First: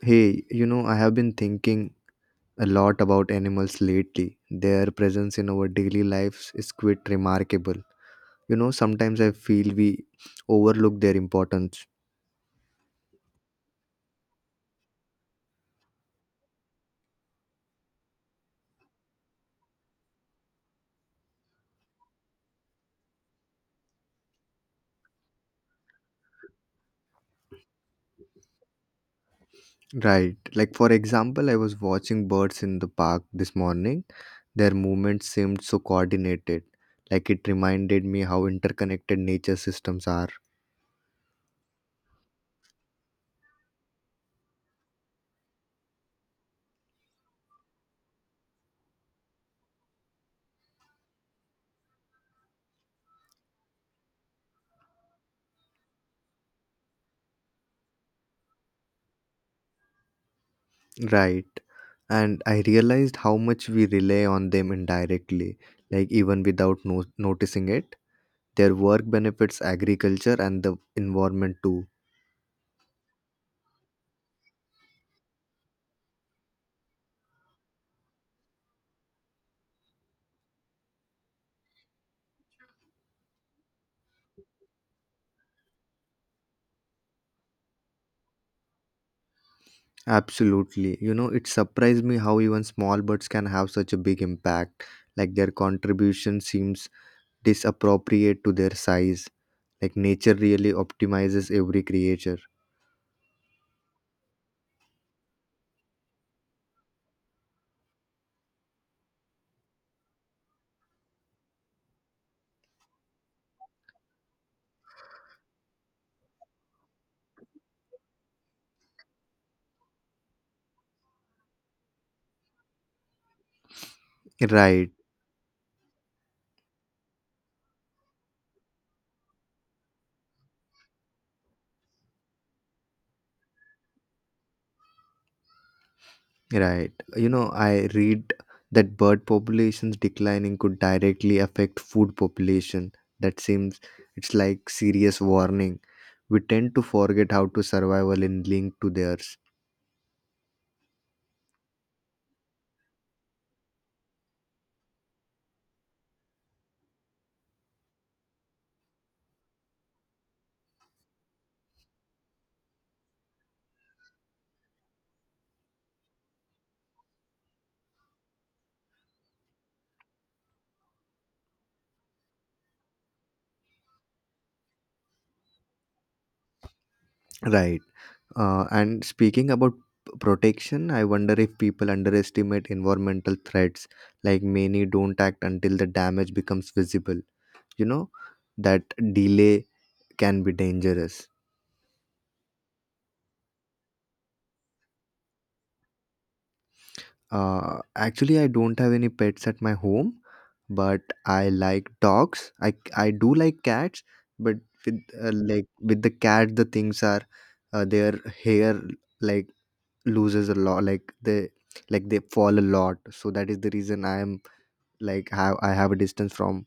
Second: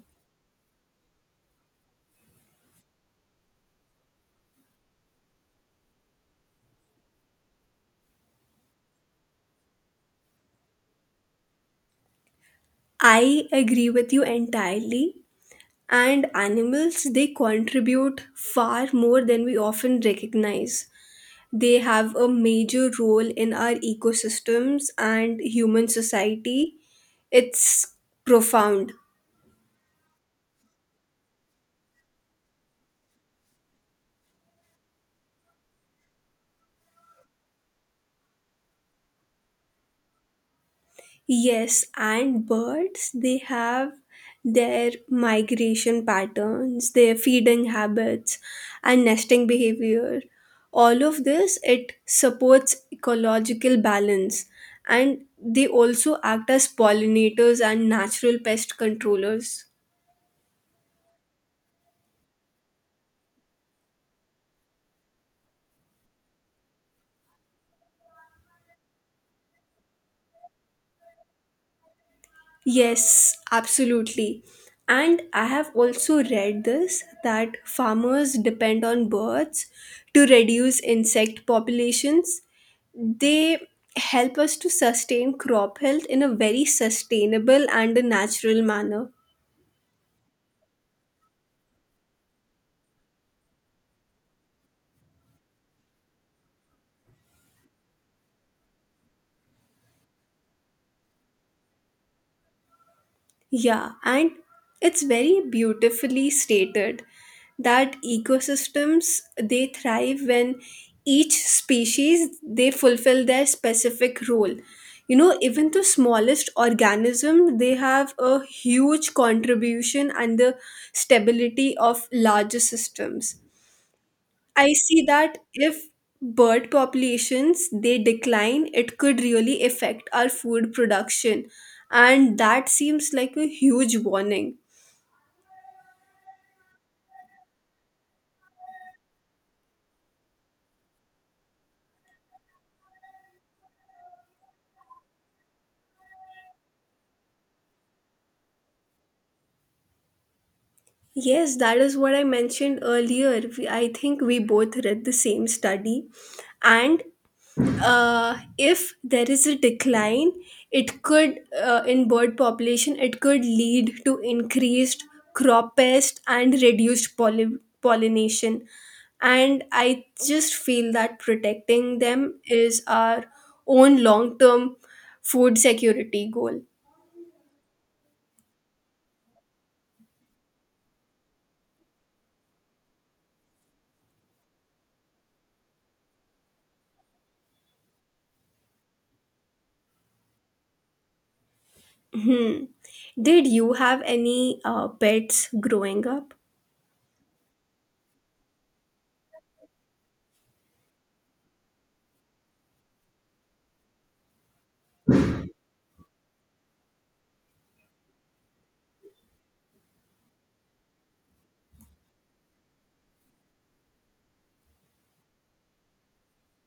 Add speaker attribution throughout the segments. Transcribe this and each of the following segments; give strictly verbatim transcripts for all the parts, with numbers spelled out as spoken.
Speaker 1: Hey, you know, I have been thinking a lot about animals lately. Their presence in our daily lives is quite remarkable. You know, sometimes I feel we overlook their importance.
Speaker 2: I agree with you entirely. And animals, they contribute far more than we often recognize. They have a major role in our ecosystems and human society. It's profound.
Speaker 1: Right. Like, for example, I was watching birds in the park this morning. Their movements seemed so coordinated. Like, it reminded me how interconnected nature systems are.
Speaker 2: Yes, and birds, they have their migration patterns, their feeding habits, and nesting behavior. All of this, it supports ecological balance, and they also act as pollinators and natural pest controllers.
Speaker 1: Right. And I realized how much we rely on them indirectly, like, even without no- noticing it. Their work benefits agriculture and the environment too.
Speaker 2: Yes, absolutely. And I have also read this that farmers depend on birds to reduce insect populations. They help us to sustain crop health in a very sustainable and a natural manner.
Speaker 1: Absolutely. You know, it surprised me how even small birds can have such a big impact. Like their contribution seems disappropriate to their size. Like nature really optimizes every creature.
Speaker 2: Yeah, and it's very beautifully stated that ecosystems they thrive when each species they fulfill their specific role. You know, even the smallest organism they have a huge contribution and the stability of larger systems. I
Speaker 1: Right,
Speaker 2: see that if bird populations they decline, it could really affect our food production, and that seems like a huge warning.
Speaker 1: right. You know, I read that bird populations declining could directly affect food population. That seems it's like serious warning. We tend to forget how to survival in link to theirs.
Speaker 2: Yes, that is what I mentioned earlier. We, I think we both read the same study, and uh, if there is a decline it could uh, in bird population it could lead to increased crop pest and reduced poly- pollination, and I just feel that protecting them is our own long term food security goal.
Speaker 1: Right. Uh, and speaking about p- protection, I wonder if people underestimate environmental threats. Like many don't act until the damage becomes visible. You know, that delay can be dangerous.
Speaker 2: Hmm. Did you have any uh, pets growing up?
Speaker 1: Uh, actually, I don't have any pets at my home, but I like dogs. I, I do like cats, but with uh, like with the cat, the things are uh, their hair like loses a lot, like they like they fall a lot, so that is the reason I am like have i have a distance from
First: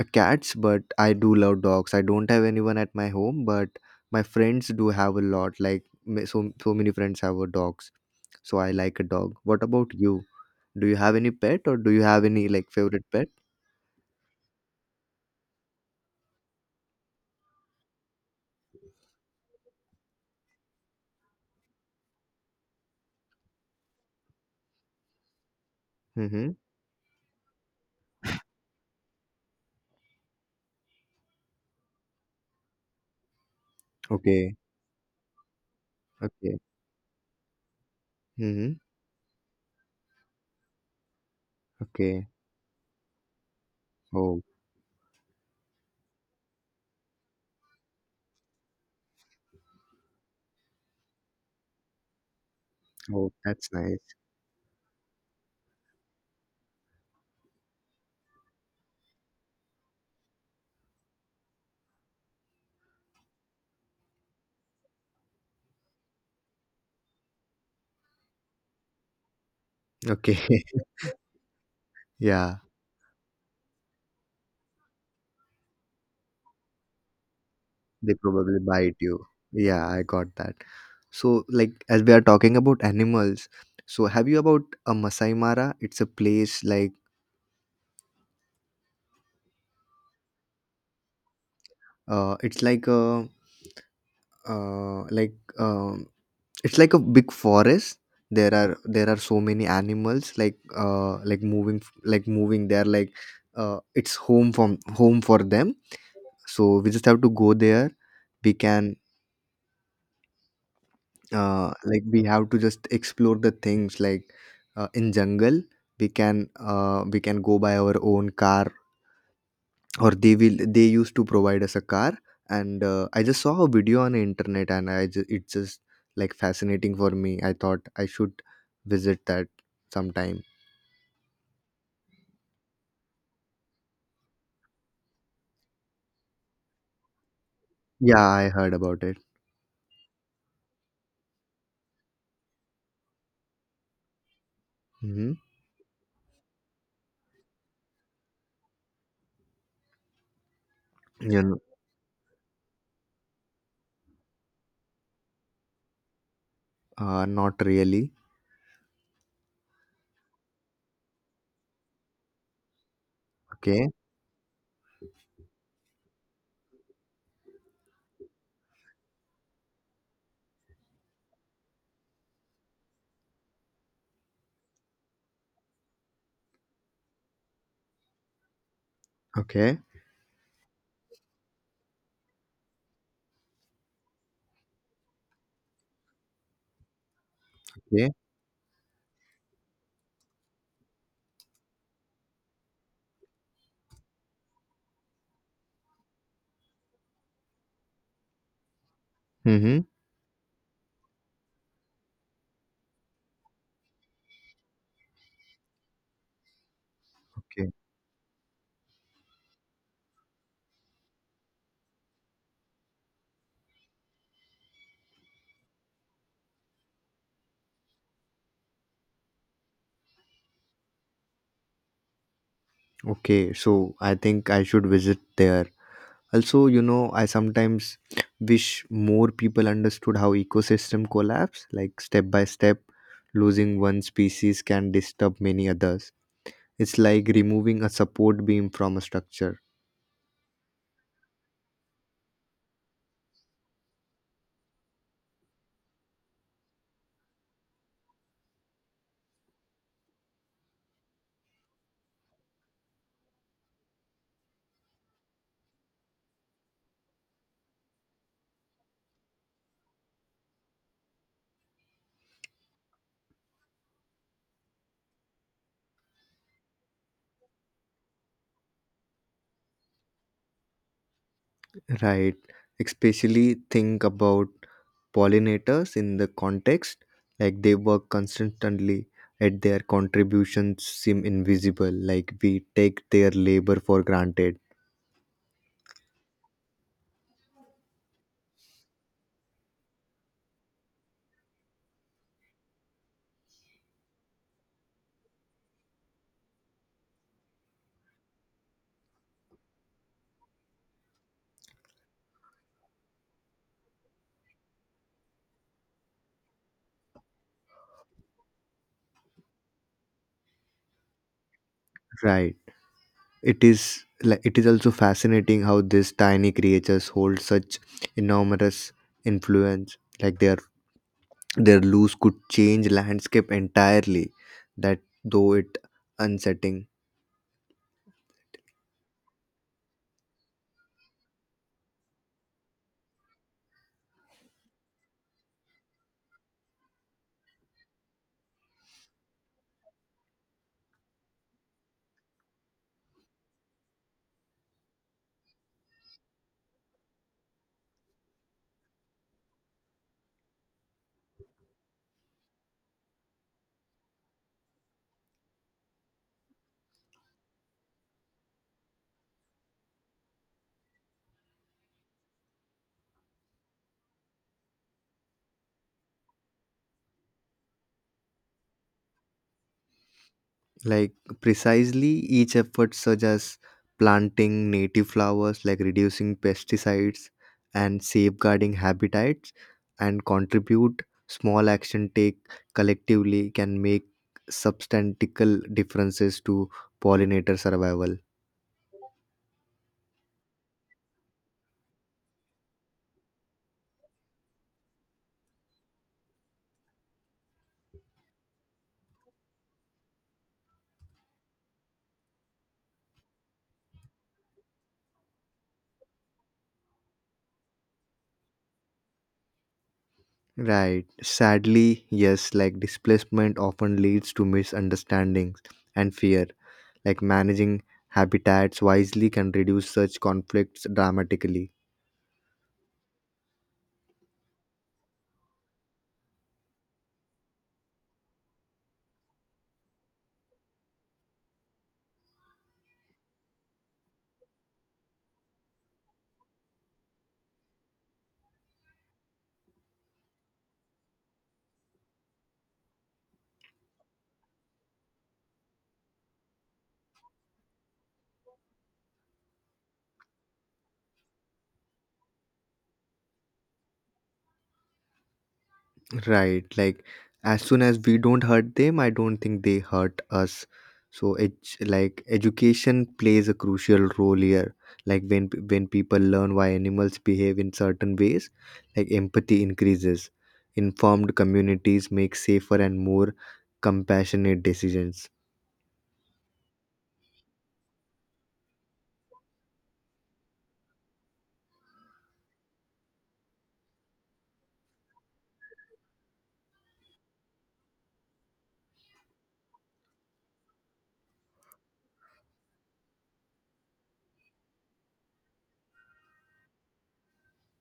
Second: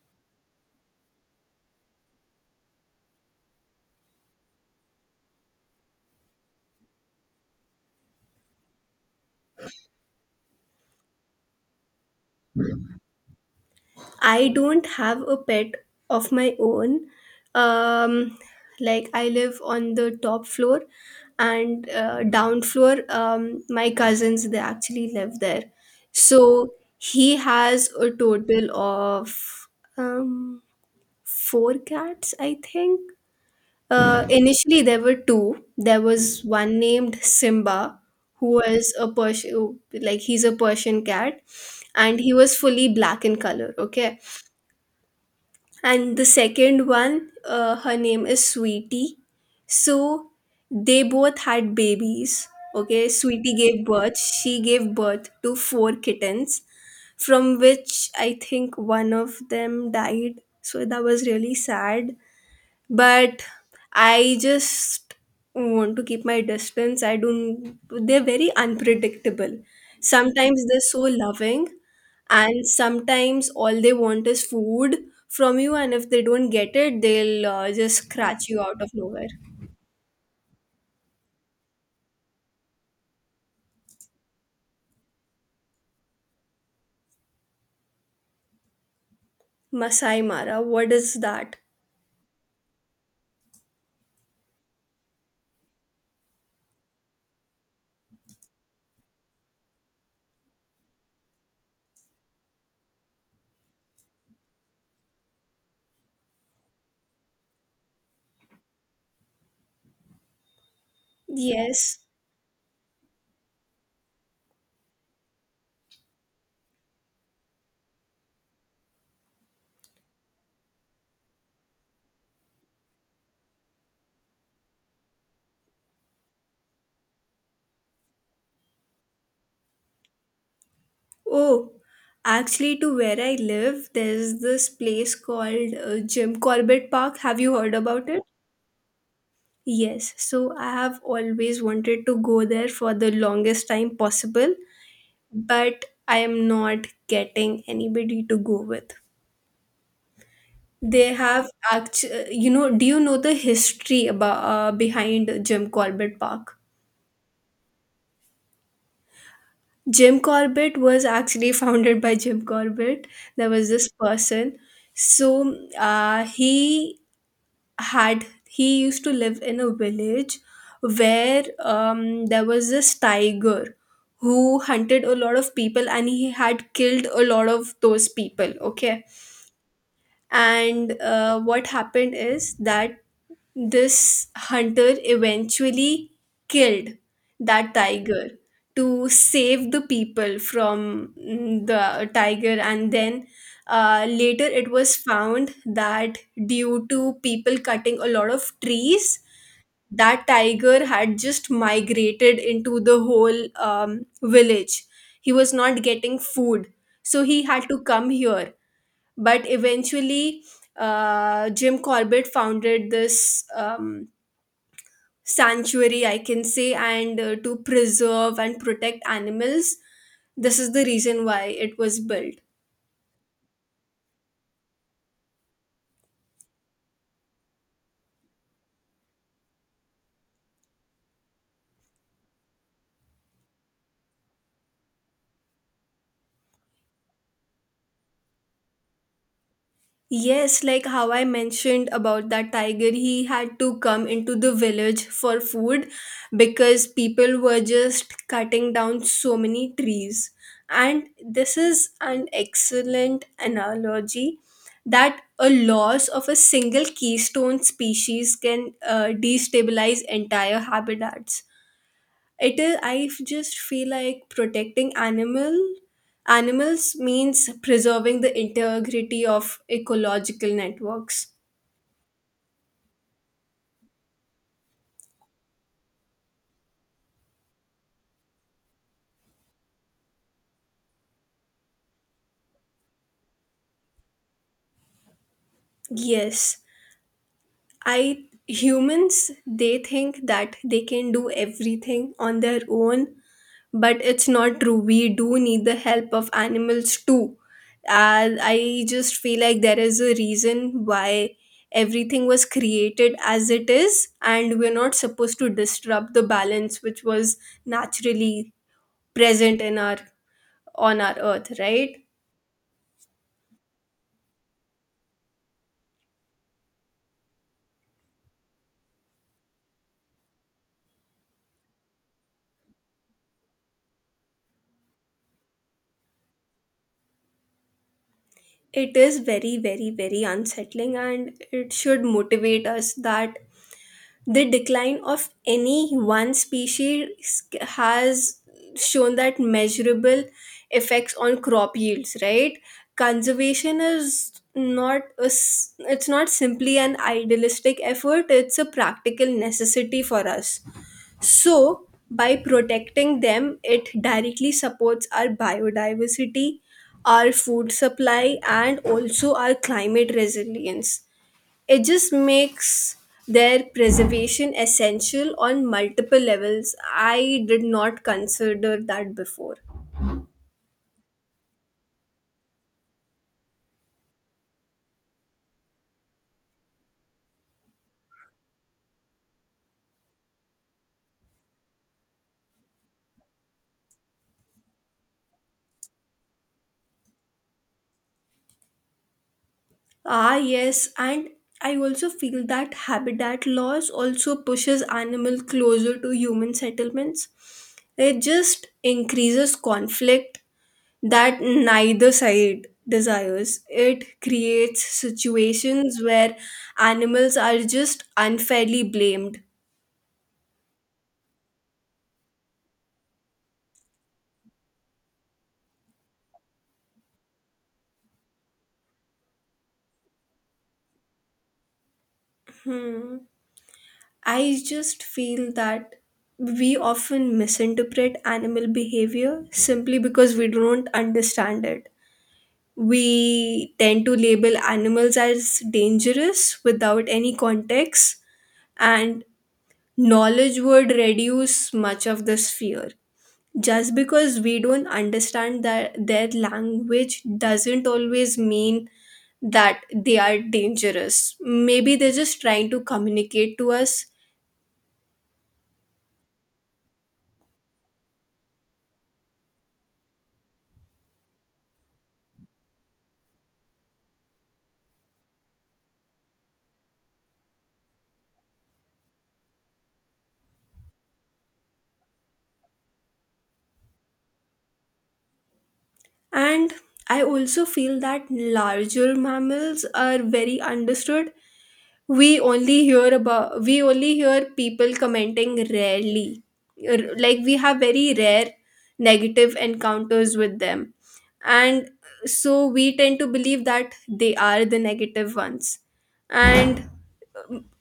Speaker 1: uh, cats, but I do love dogs. I don't have anyone at my home, but my friends do have a lot, like ma- so so many friends have a dogs, so I like a dog. What about you? Do you have any pet, or do you have any like favorite pet?
Speaker 2: I don't have a pet of my own. Um, like I live on the top floor, and uh, down floor, um, my cousins they actually live there.
Speaker 1: Mm-hmm.
Speaker 2: So he has a total of um, four cats, I think. Uh,
Speaker 1: Okay.
Speaker 2: initially, there were two. There was
Speaker 1: Okay.
Speaker 2: one named Simba, who
Speaker 1: Mm-hmm.
Speaker 2: was a Persian, like he's a Persian cat, and
Speaker 1: Okay.
Speaker 2: he was fully black in color. Okay,
Speaker 1: Oh.
Speaker 2: and the second one uh, her name is Sweetie. So they both had babies. Okay,
Speaker 1: Oh,
Speaker 2: Sweetie
Speaker 1: that's
Speaker 2: gave
Speaker 1: nice.
Speaker 2: birth. She gave birth to four kittens, from which I think one of them died, so that was really sad. But I just want to keep my distance. I don't, they're very unpredictable.
Speaker 1: Okay.
Speaker 2: Sometimes they're so loving,
Speaker 1: Yeah.
Speaker 2: and sometimes all they want is food from you, and if they don't get it, they'll uh, just
Speaker 1: They
Speaker 2: scratch
Speaker 1: probably
Speaker 2: you out of
Speaker 1: bite you.
Speaker 2: nowhere.
Speaker 1: Yeah, I got that. So, like, as we are talking about animals, so have you about a Masai Mara? It's a place, like,
Speaker 2: Masai Mara, what is that?
Speaker 1: uh, it's like a, uh, like, um, it's like a big forest. There are there are so many animals, like uh like moving like moving. They're like, uh it's home from home for them. So we just have to go there. We can, uh,
Speaker 2: Yes.
Speaker 1: like, we have to just explore the things, like, uh, in jungle we can, uh, we can go by our own car, or they will they used to provide us a car. And uh, I just saw a video on the internet, and I just, it's just like fascinating for me. I thought I should visit that sometime.
Speaker 2: Oh, actually, to where I live, there's this place called uh, Jim Corbett Park. Have you heard about it?
Speaker 1: Yeah, I heard about it.
Speaker 2: Yes, so I have always wanted to go there for the longest time possible,
Speaker 1: Mm-hmm.
Speaker 2: but I am not getting anybody to go with. They
Speaker 1: You
Speaker 2: have
Speaker 1: know,
Speaker 2: actually, you know, do you know the history about uh, behind Jim Corbett Park?
Speaker 1: uh, not really.
Speaker 2: Jim Corbett was actually founded by Jim Corbett. There was this
Speaker 1: Okay.
Speaker 2: person. So uh, he had he used to live in a village where um, there was this tiger who hunted a lot of people and he had killed a lot of those people. Okay,
Speaker 1: Okay.
Speaker 2: and uh, what happened is that this hunter eventually killed that
Speaker 1: Okay.
Speaker 2: tiger to save the people from mm, the tiger, and then uh, later it was found that due to people cutting a lot of trees,
Speaker 1: Mm-hmm.
Speaker 2: that tiger had just migrated into the whole um, village. He was not getting food, so he had
Speaker 1: Okay.
Speaker 2: to come here. But eventually, uh, Jim Corbett founded this. Um, sanctuary, I can say, and uh, to preserve and protect animals. This is the reason why it was built.
Speaker 1: Okay, so I think I should visit there. Also, you know, I sometimes wish more people understood how ecosystem collapse, like step by step, losing one species can disturb many others. It's like removing a support beam from a structure.
Speaker 2: Yes, like how I mentioned about that tiger, he had to come into the village for food because people were just cutting down so many trees. And this is an excellent analogy that a loss of a single keystone species can uh, destabilize entire habitats. It is. I just feel like protecting animal animals means preserving the integrity of ecological networks.
Speaker 1: Right. Especially think about pollinators in the context, like they work constantly at their contributions seem invisible, like we take their labor for granted.
Speaker 2: Yes, I humans they think that they can do everything on their own, but it's not true. We do need the help of animals too. uh, I just feel like there is a reason why everything was created as it is, and we're not supposed to disrupt the balance which was naturally present in our on our earth, right?
Speaker 1: Right. It is like it is also fascinating how these tiny creatures hold such enormous influence. Like their their loose could change landscape entirely. That though it unsettling.
Speaker 2: It is very, very, very unsettling, and it should motivate us that the decline of any one species has shown that measurable effects on crop yields, right? Conservation is not a, s- it's not simply an idealistic effort. It's a practical necessity for us. So by protecting them, it directly supports our biodiversity, our food supply, and also our climate resilience. It just makes their preservation essential on multiple levels. I did not consider that before.
Speaker 1: Like precisely each effort such as planting native flowers, like reducing pesticides and safeguarding habitats, and contribute small action take collectively, can make substantial differences to pollinator survival.
Speaker 2: Ah, yes, and I also feel that habitat loss also pushes animal closer to human settlements. It just increases conflict that neither side desires. It creates situations where animals are just unfairly blamed.
Speaker 1: Right. Sadly, yes, like displacement often leads to misunderstandings and fear. Like managing habitats wisely can reduce such conflicts dramatically.
Speaker 2: Hmm. I just feel that we often misinterpret animal behavior simply because we don't understand it. We tend to label animals as dangerous without any context, and knowledge would reduce much of this fear. Just because we don't understand that their language doesn't always mean that they are dangerous. Maybe they're just trying to communicate to us.
Speaker 1: Right. Like as soon as we don't hurt them, I don't think they hurt us. So it's like education plays a crucial role here. Like when p- when people learn why animals behave in certain ways, like empathy increases. Informed communities make safer and more compassionate decisions.
Speaker 2: And I also feel that larger mammals are very understood. We only hear about we only hear people commenting rarely. R- Like we have very rare negative encounters with them. And so we tend to believe that they are the negative ones. And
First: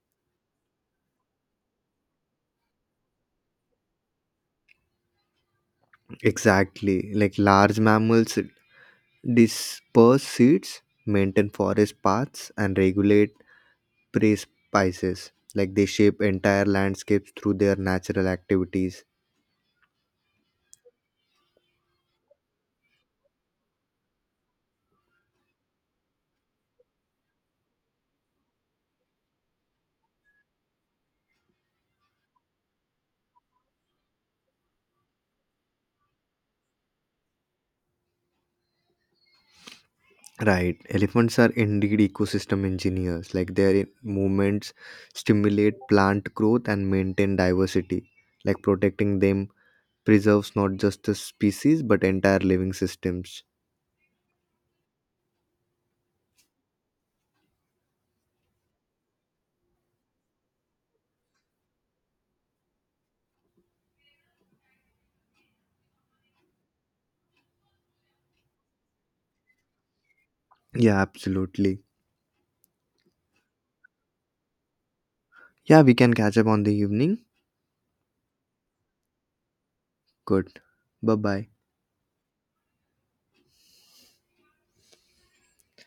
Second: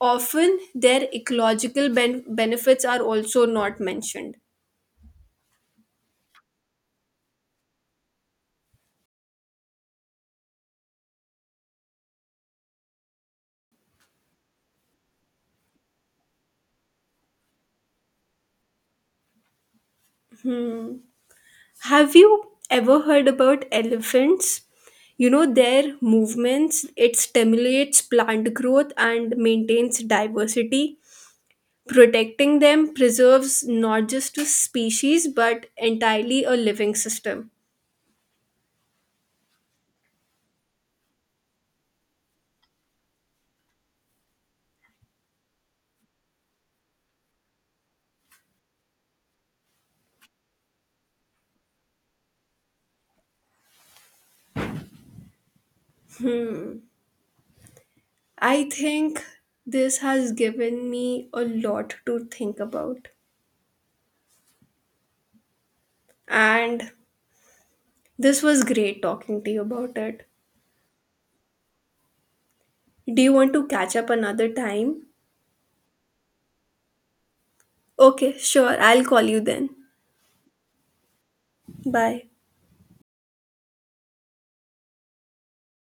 Speaker 2: often their ecological ben- benefits are also not mentioned.
Speaker 1: Exactly. Like large mammals disperse seeds, maintain forest paths, and regulate prey species, like they shape entire landscapes through their natural activities.
Speaker 2: Have you ever heard about elephants? You know, their movements, it stimulates plant growth and maintains diversity. Protecting them preserves not just a species but entirely a living system.
Speaker 1: Right, elephants are indeed ecosystem engineers. Like their movements stimulate plant growth and maintain diversity. Like protecting them preserves not just the species but entire living systems.
Speaker 2: I think this has given me a lot to think about. And this was great talking to you about it.
Speaker 1: Yeah, absolutely.
Speaker 2: Do you want to catch up another time?
Speaker 1: Yeah, we can catch up on the evening.
Speaker 2: Okay, sure. I'll call you then.
Speaker 1: Good. Bye bye
Speaker 2: Bye.